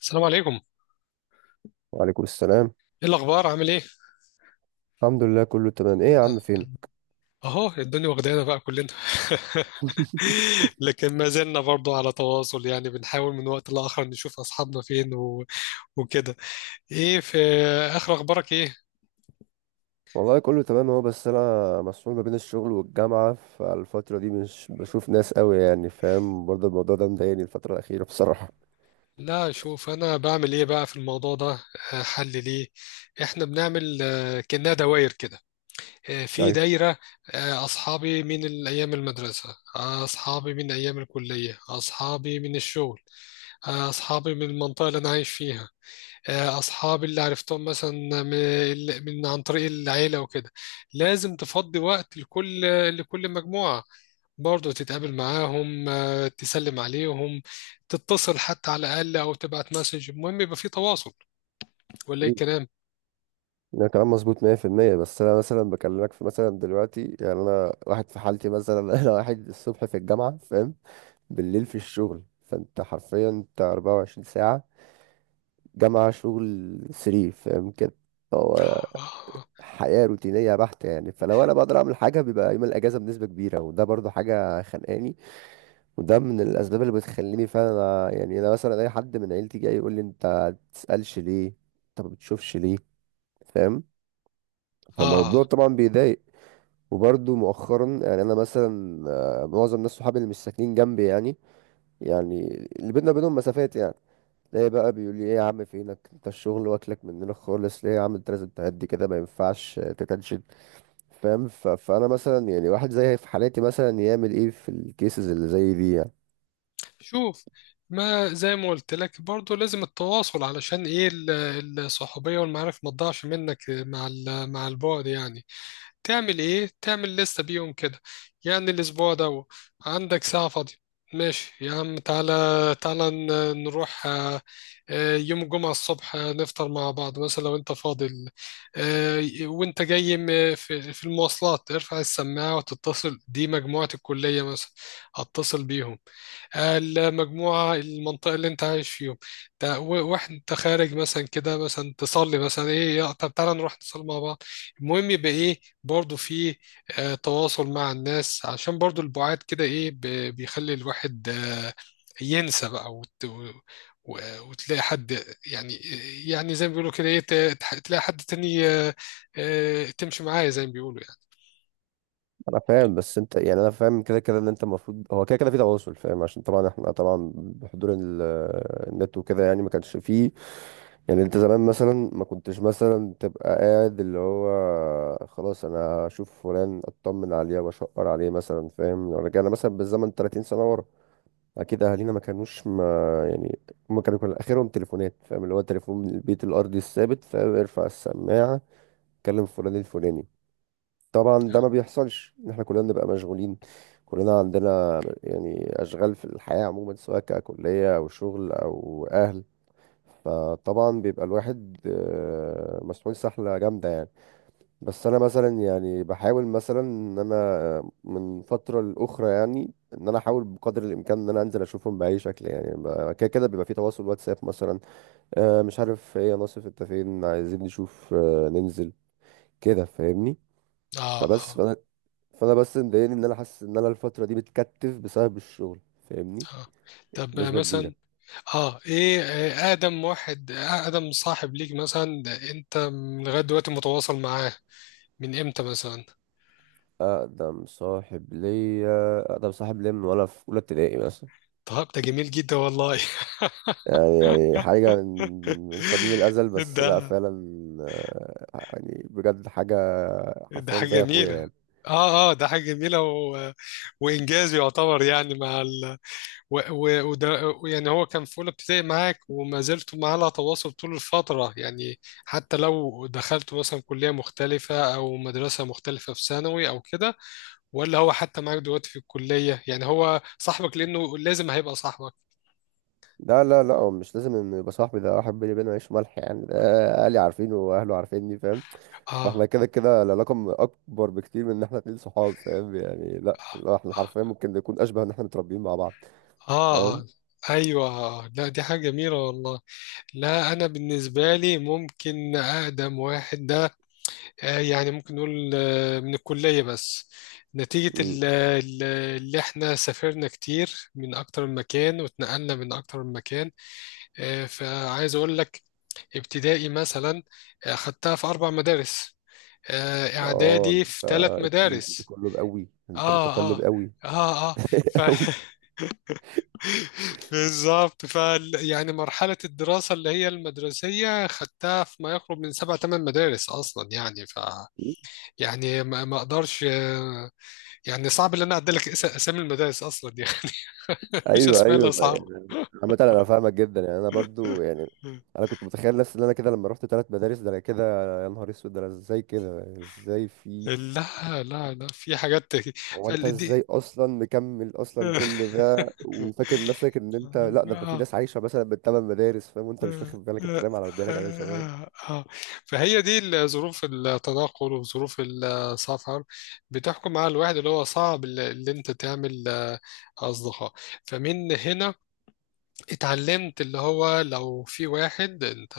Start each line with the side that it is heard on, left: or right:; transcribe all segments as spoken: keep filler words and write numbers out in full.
left: السلام عليكم.
right: وعليكم السلام.
left: ايه الاخبار؟ عامل ايه؟
right: الحمد لله، كله تمام. ايه يا عم، فين؟
left: اهو الدنيا واخدانا بقى كلنا. لكن ما زلنا برضو على تواصل، يعني بنحاول من وقت لاخر نشوف اصحابنا فين و... وكده. ايه في اخر اخبارك ايه؟
right: والله كله تمام اهو، بس انا مسحول ما بين الشغل والجامعة، فالفترة دي مش بشوف ناس قوي، يعني فاهم؟ برضه الموضوع ده مضايقني الفترة الأخيرة بصراحة.
left: لا، شوف، انا بعمل ايه بقى في الموضوع ده. آه، حل ليه. احنا بنعمل آه، كأنها دوائر كده. آه، في
right: ايوه
left: دايرة، آه، أصحابي من الأيام المدرسة، آه، أصحابي من أيام الكلية، أصحابي من الشغل، آه، أصحابي من المنطقة اللي أنا عايش فيها، آه، اصحابي اللي عرفتهم مثلا من من عن طريق العيله وكده. لازم تفضي وقت لكل لكل مجموعه برضه، تتقابل معاهم، آه، تسلم عليهم، تتصل حتى على الاقل او تبعت مسج، المهم يبقى في تواصل، ولا ايه
right: مم.
left: الكلام؟
right: ده كلام مظبوط مية في المية، بس انا مثلا بكلمك في مثلا دلوقتي، يعني انا واحد في حالتي مثلا. انا واحد الصبح في الجامعة، فاهم؟ بالليل في الشغل، فانت حرفيا انت اربعة وعشرين ساعة، جامعة شغل تلاتة، فاهم كده؟ هو
left: آه.
right: حياة روتينية بحتة يعني، فلو انا بقدر اعمل حاجة بيبقى يوم الاجازة بنسبة كبيرة، وده برضو حاجة خانقاني. وده من الاسباب اللي بتخليني فعلا أ- يعني انا مثلا اي حد من عيلتي جاي يقول لي: انت تسألش ليه؟ انت ما بتشوفش ليه؟ فاهم؟ فالموضوع
left: آه،
right: طبعا بيضايق. وبرضو مؤخرا يعني انا مثلا آه، معظم الناس صحابي اللي مش ساكنين جنبي يعني، يعني اللي بينا بينهم مسافات يعني، ليه بقى بيقول لي: ايه يا عم فينك، انت الشغل واكلك مننا خالص، ليه يا عم انت لازم تهدي كده، ما ينفعش تتنشن. فاهم؟ ف- فانا مثلا يعني واحد زي في حالاتي مثلا يعمل ايه في الكيسز اللي زي دي يعني؟
left: شوف، ما زي ما قلت لك برضه، لازم التواصل علشان إيه ال- الصحوبية والمعارف ما تضيعش منك مع ال- مع البعد، يعني تعمل ايه؟ تعمل لستة بيهم كده. يعني الاسبوع ده عندك ساعة فاضية، ماشي يا عم، تعالى، تعالى ن- نروح. آه، آه، يوم الجمعة الصبح، آه، نفطر مع بعض مثلا لو انت فاضي. ال- آه، وانت جاي م- في في المواصلات ارفع السماعة وتتصل، دي مجموعة الكلية مثلا، هتصل بيهم، المجموعة المنطقة اللي انت عايش فيهم ده، و- واحد انت خارج مثلا كده، مثلا تصلي، مثلا ايه يا- طب تعالى نروح نصلي مع بعض. المهم يبقى ايه؟ برضو في آه تواصل مع الناس، عشان برضو البعاد كده ايه ب- بيخلي الواحد آه ينسى بقى وت... و... و- وتلاقي حد، يعني، يعني زي ما بيقولوا كده ايه، ت- تح- تلاقي حد تاني، آه، آه، تمشي معاه زي ما بيقولوا يعني.
right: انا فاهم، بس انت يعني انا فاهم كده كده ان انت المفروض هو كده كده في تواصل، فاهم؟ عشان طبعا احنا طبعا بحضور ال- النت وكده، يعني ما كانش فيه. يعني انت زمان مثلا ما كنتش مثلا تبقى قاعد اللي هو: خلاص انا اشوف فلان اطمن عليه واشقر عليه مثلا، فاهم؟ لو رجعنا مثلا بالزمن تلاتين سنة ورا اكيد اهالينا ما كانوش ما، يعني هم كانوا كل اخرهم تليفونات، فاهم؟ اللي هو تليفون البيت الارضي الثابت، فاهم؟ ارفع السماعه كلم فلان الفلاني. طبعا ده ما بيحصلش ان احنا كلنا بنبقى مشغولين، كلنا عندنا يعني اشغال في الحياه عموما، سواء ككليه او شغل او اهل، فطبعا بيبقى الواحد آه، مسحول سحله جامده يعني. بس انا مثلا يعني بحاول مثلا ان انا من فتره لاخرى، يعني ان انا احاول بقدر الامكان ان انا انزل اشوفهم باي شكل يعني، ب- كده كده بيبقى في تواصل واتساب مثلا، آه، مش عارف ايه يا ناصف انت فين، عايزين نشوف، آه، ننزل كده، فاهمني؟
left: اه،
right: فبس
left: اه،
right: فانا، فانا بس مضايقني ان انا حاسس ان انا الفتره دي بتكتف بسبب الشغل، فاهمني؟
left: اه. طب
right: نسبه كبيره.
left: مثلا، اه، ايه؟ آه، اقدم واحد آه، اقدم صاحب ليك مثلا ده، انت من لغايه دلوقتي متواصل معاه؟ من امتى مثلا؟
right: اقدم صاحب ليا، اقدم صاحب ليا من وانا في اولى ابتدائي مثلا،
left: طب ده جميل جدا والله.
right: يعني يعني حاجة من من قديم الأزل، بس لا
left: ده
right: فعلا آه، يعني بجد حاجة
left: ده
right: حرفيا
left: حاجه
right: زي أخويا
left: جميله.
right: يعني.
left: اه، اه، ده حاجه جميله و... وانجاز يعتبر، يعني مع ال... و... و... وده. يعني هو كان في اولى ابتدائي معاك وما زلتوا معاه على تواصل طول الفتره، يعني حتى لو دخلتوا مثلا كليه مختلفه او مدرسه مختلفه في ثانوي او كده، ولا هو حتى معاك دلوقتي في الكلية؟ يعني هو صاحبك لأنه لازم هيبقى صاحبك.
right: لا لا لا، هو مش لازم إن يبقى صاحبي، ده واحد بيني وبينه عيش ملح، يعني ده أهلي عارفينه وأهله عارفيني، فاهم؟
left: آه
right: فاحنا كده كده العلاقة م- أكبر بكتير من إن احنا اتنين صحاب، فاهم؟ يعني لا لا، احنا حرفيا ممكن نكون أشبه إن احنا متربيين مع بعض،
left: آه
right: فاهم؟
left: آه أيوة. لا، دي حاجة جميلة والله. لا، أنا بالنسبة لي ممكن أقدم واحد ده آه، يعني ممكن نقول آه، من الكلية بس، نتيجة
right: مم.
left: ال- ال- اللي احنا سافرنا كتير من أكتر من مكان واتنقلنا من أكتر من مكان. آه، فعايز أقول لك، ابتدائي مثلا آه، خدتها في أربع مدارس، آه،
right: اه
left: اعدادي في
right: انت
left: ثلاث
right: انت
left: مدارس.
right: متقلب قوي، انت
left: اه،
right: متقلب
left: اه،
right: قوي.
left: اه، اه، ف
right: قوي.
left: بالظبط، ف يعني مرحله الدراسه اللي هي المدرسيه خدتها في ما يقرب من سبع ثمان مدارس اصلا، يعني ف، يعني ما ما اقدرش. آه، يعني صعب ان انا اعدلك اس- اسامي المدارس اصلا يعني. مش
right: ايوه
left: اسماء
right: ايوه، ما-
left: الاصحاب.
right: يعني عامة انا فاهمك جدا، يعني انا برضو يعني انا كنت متخيل نفسي ان انا كده لما رحت ثلاث مدارس، ده انا كده: يا نهار اسود، ده انا ازاي كده، ازاي في؟
left: لا، لا، لا، في حاجات،
right: هو انت
left: فالدي.
right: ازاي اصلا مكمل اصلا كل ده وفاكر نفسك ان انت لا، ده في
left: آه
right: ناس عايشه مثلا بالثمان مدارس، فاهم؟ وانت مش
left: آه،
right: واخد بالك، انت نايم على ودانك يا
left: آه،
right: باشا، فاهم؟
left: آه، آه. فهي دي ال- ظروف التنقل وظروف السفر بتحكم على الواحد، اللي هو صعب اللي اللي انت تعمل آه، اصدقاء. فمن هنا اتعلمت اللي هو لو في واحد انت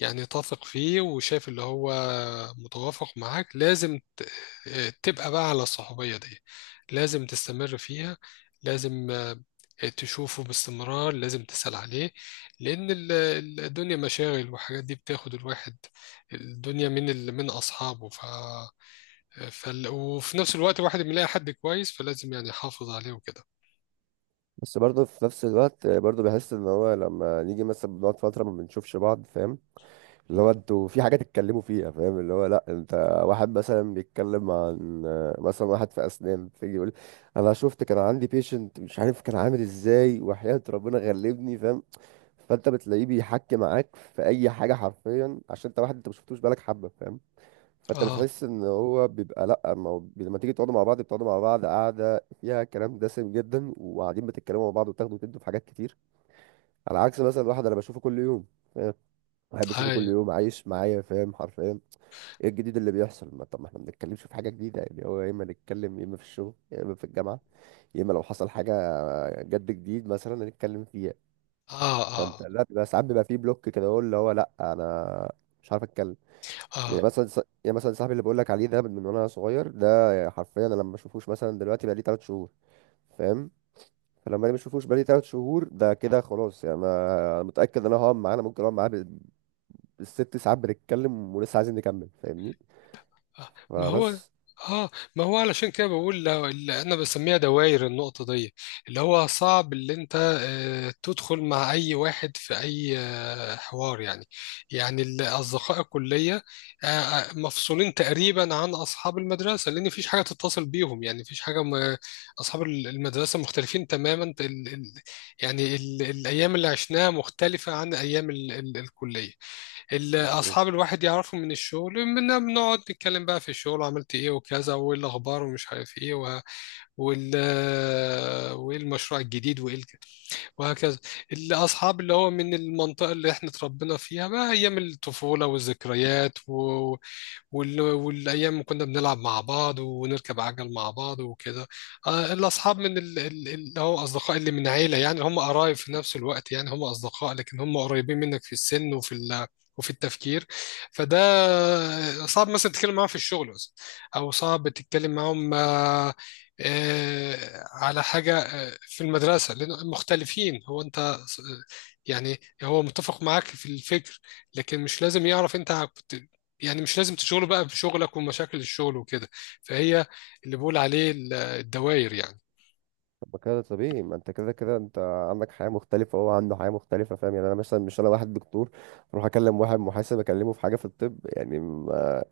left: يعني تثق فيه وشايف اللي هو متوافق معاك، لازم ت- تبقى بقى على الصحوبية دي، لازم تستمر فيها، لازم آه، تشوفه باستمرار، لازم تسأل عليه، لأن ال- ال- الدنيا مشاغل والحاجات دي بتاخد الواحد الدنيا من ال- من أصحابه. ف... فال... وفي نفس الوقت الواحد بيلاقي حد كويس، فلازم يعني يحافظ عليه وكده.
right: بس برضو في نفس الوقت برضو بحس ان هو لما نيجي مثلا بنقعد فتره ما بنشوفش بعض، فاهم؟ اللي هو انتوا في حاجة تتكلموا فيها، فاهم؟ اللي هو لا انت واحد مثلا بيتكلم عن مثلا واحد في اسنان فيجي يقول: انا شفت كان عندي بيشنت مش عارف كان عامل ازاي، وحياة ربنا غلبني، فاهم؟ فانت بتلاقيه بيحكي معاك في اي حاجة حرفيا، عشان انت واحد انت ما شفتوش بقالك حبة، فاهم؟ فانت
left: اه،
right: بتحس ان هو بيبقى لا، ما هو بي- لما تيجي تقعدوا مع بعض بتقعدوا مع بعض قاعدة فيها كلام دسم جدا، وقاعدين بتتكلموا مع بعض وتاخدوا وتدوا في حاجات كتير. على عكس مثلا واحد انا بشوفه كل يوم، بحب اشوفه كل
left: هاي،
right: يوم عايش معايا، فاهم حرفيا؟ ايه الجديد اللي بيحصل؟ ما طب ما احنا ما بنتكلمش في حاجه جديده يعني، هو يا اما نتكلم يا اما في الشغل يا اما في الجامعه، يا اما لو حصل حاجه جد جديد مثلا نتكلم فيها.
left: اه،
right: فانت
left: اه،
right: لا بيبقى ساعات بيبقى فيه بلوك كده، هو اللي هو: لا انا مش عارف اتكلم. يعني
left: اه،
right: مثلا ص- يعني مثلا صاحبي اللي بقول لك عليه ده من وانا صغير ده، حرفيا انا لما اشوفوش مثلا دلوقتي بقى لي تلات شهور، فاهم؟ فلما انا ما اشوفوش بقالي تلات شهور ده كده خلاص، يعني انا أنا متاكد ان انا هقعد معاه، انا ممكن اقعد معاه الست ساعات بنتكلم ولسه عايزين نكمل، فاهمني؟
left: آه، ما هو،
right: فبس
left: اه، ما هو علشان كده بقول، لا- اللي انا بسميها دوائر، النقطة دي اللي هو صعب اللي انت آه، تدخل مع اي واحد في اي آه، حوار يعني. يعني ال- اصدقاء الكلية آه، آه، مفصولين تقريبا عن اصحاب المدرسة، لان مفيش حاجة تتصل بيهم، يعني مفيش حاجة م... اصحاب ال- المدرسة مختلفين تماما. ال... ال... يعني ال... الايام اللي عشناها مختلفة عن ايام ال... ال... الكلية. ال-
right: الموضوع.
left: اصحاب الواحد يعرفوا من الشغل، بن- بنقعد نتكلم بقى في الشغل عملت ايه وكذا، وايه الاخبار ومش عارف ايه و... وال وايه المشروع الجديد وايه الك- وهكذا. الاصحاب اللي هو من المنطقه اللي احنا اتربينا فيها بقى ايام الطفوله والذكريات وال... والايام كنا بنلعب مع بعض ونركب عجل مع بعض وكده. آه، الاصحاب من ال... ال- اللي هو اصدقاء اللي من عيله، يعني هم قرايب في نفس الوقت، يعني هم اصدقاء لكن هم قريبين منك في السن وفي ال... وفي التفكير. فده صعب مثلا تتكلم معاهم في الشغل مثلا، او صعب تتكلم معاهم آه، آه، على حاجه آه، في المدرسه لان مختلفين. هو انت يعني هو متفق معاك في الفكر، لكن مش لازم يعرف انت، يعني مش لازم تشغله بقى بشغلك ومشاكل الشغل وكده. فهي اللي بقول عليه ال- الدوائر يعني.
right: طب ما كده طبيعي، ما انت كده كده انت عندك حياة مختلفة وهو عنده حياة مختلفة، فاهم؟ يعني انا مثلا مش، انا واحد دكتور اروح اكلم واحد محاسب اكلمه في حاجة في الطب، يعني ما-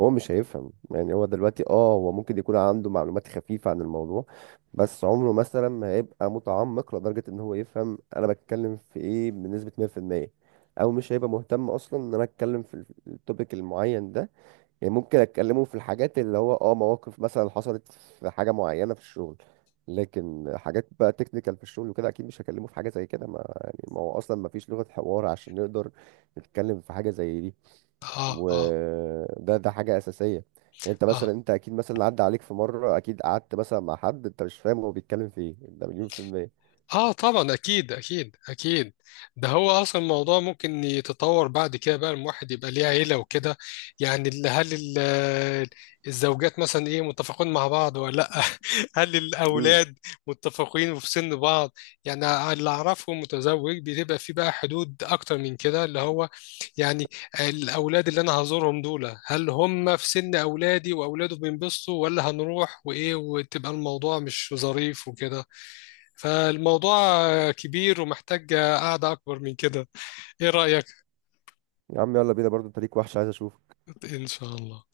right: هو مش هيفهم. يعني هو دلوقتي اه هو ممكن يكون عنده معلومات خفيفة عن الموضوع، بس عمره مثلا ما هيبقى متعمق لدرجة ان هو يفهم انا بتكلم في ايه بنسبة مية في المية، او مش هيبقى مهتم اصلا ان انا اتكلم في التوبيك المعين ده. يعني ممكن اتكلموا في الحاجات اللي هو اه مواقف مثلا حصلت في حاجه معينه في الشغل، لكن حاجات بقى تكنيكال في الشغل وكده اكيد مش هكلمه في حاجه زي كده، ما يعني ما هو اصلا ما فيش لغه حوار عشان نقدر نتكلم في حاجه زي دي.
left: اه، اه،
right: وده ده حاجه اساسيه. يعني انت مثلا
left: اه،
right: انت اكيد مثلا عدى عليك في مره اكيد قعدت مثلا مع حد انت مش فاهم هو بيتكلم في ايه، ده مليون في الميه.
left: اه، طبعا، اكيد، اكيد، اكيد. ده هو اصلا الموضوع ممكن يتطور بعد كده، بقى الواحد يبقى ليه عيله وكده، يعني ال- هل ال- الزوجات مثلا ايه متفقون مع بعض ولا لا؟ هل
right: امم
left: الاولاد متفقين وفي سن بعض؟ يعني اللي اعرفه متزوج بتبقى في بقى حدود اكتر من كده، اللي هو يعني الاولاد اللي انا هزورهم دول هل هم في سن اولادي واولاده؟ بينبسطوا ولا هنروح وايه وتبقى الموضوع مش ظريف وكده. فالموضوع كبير ومحتاج قعدة أكبر من كده. إيه رأيك؟
right: يا عم يلا بينا برضه، انت ليك وحش، عايز اشوف.
left: إن شاء الله.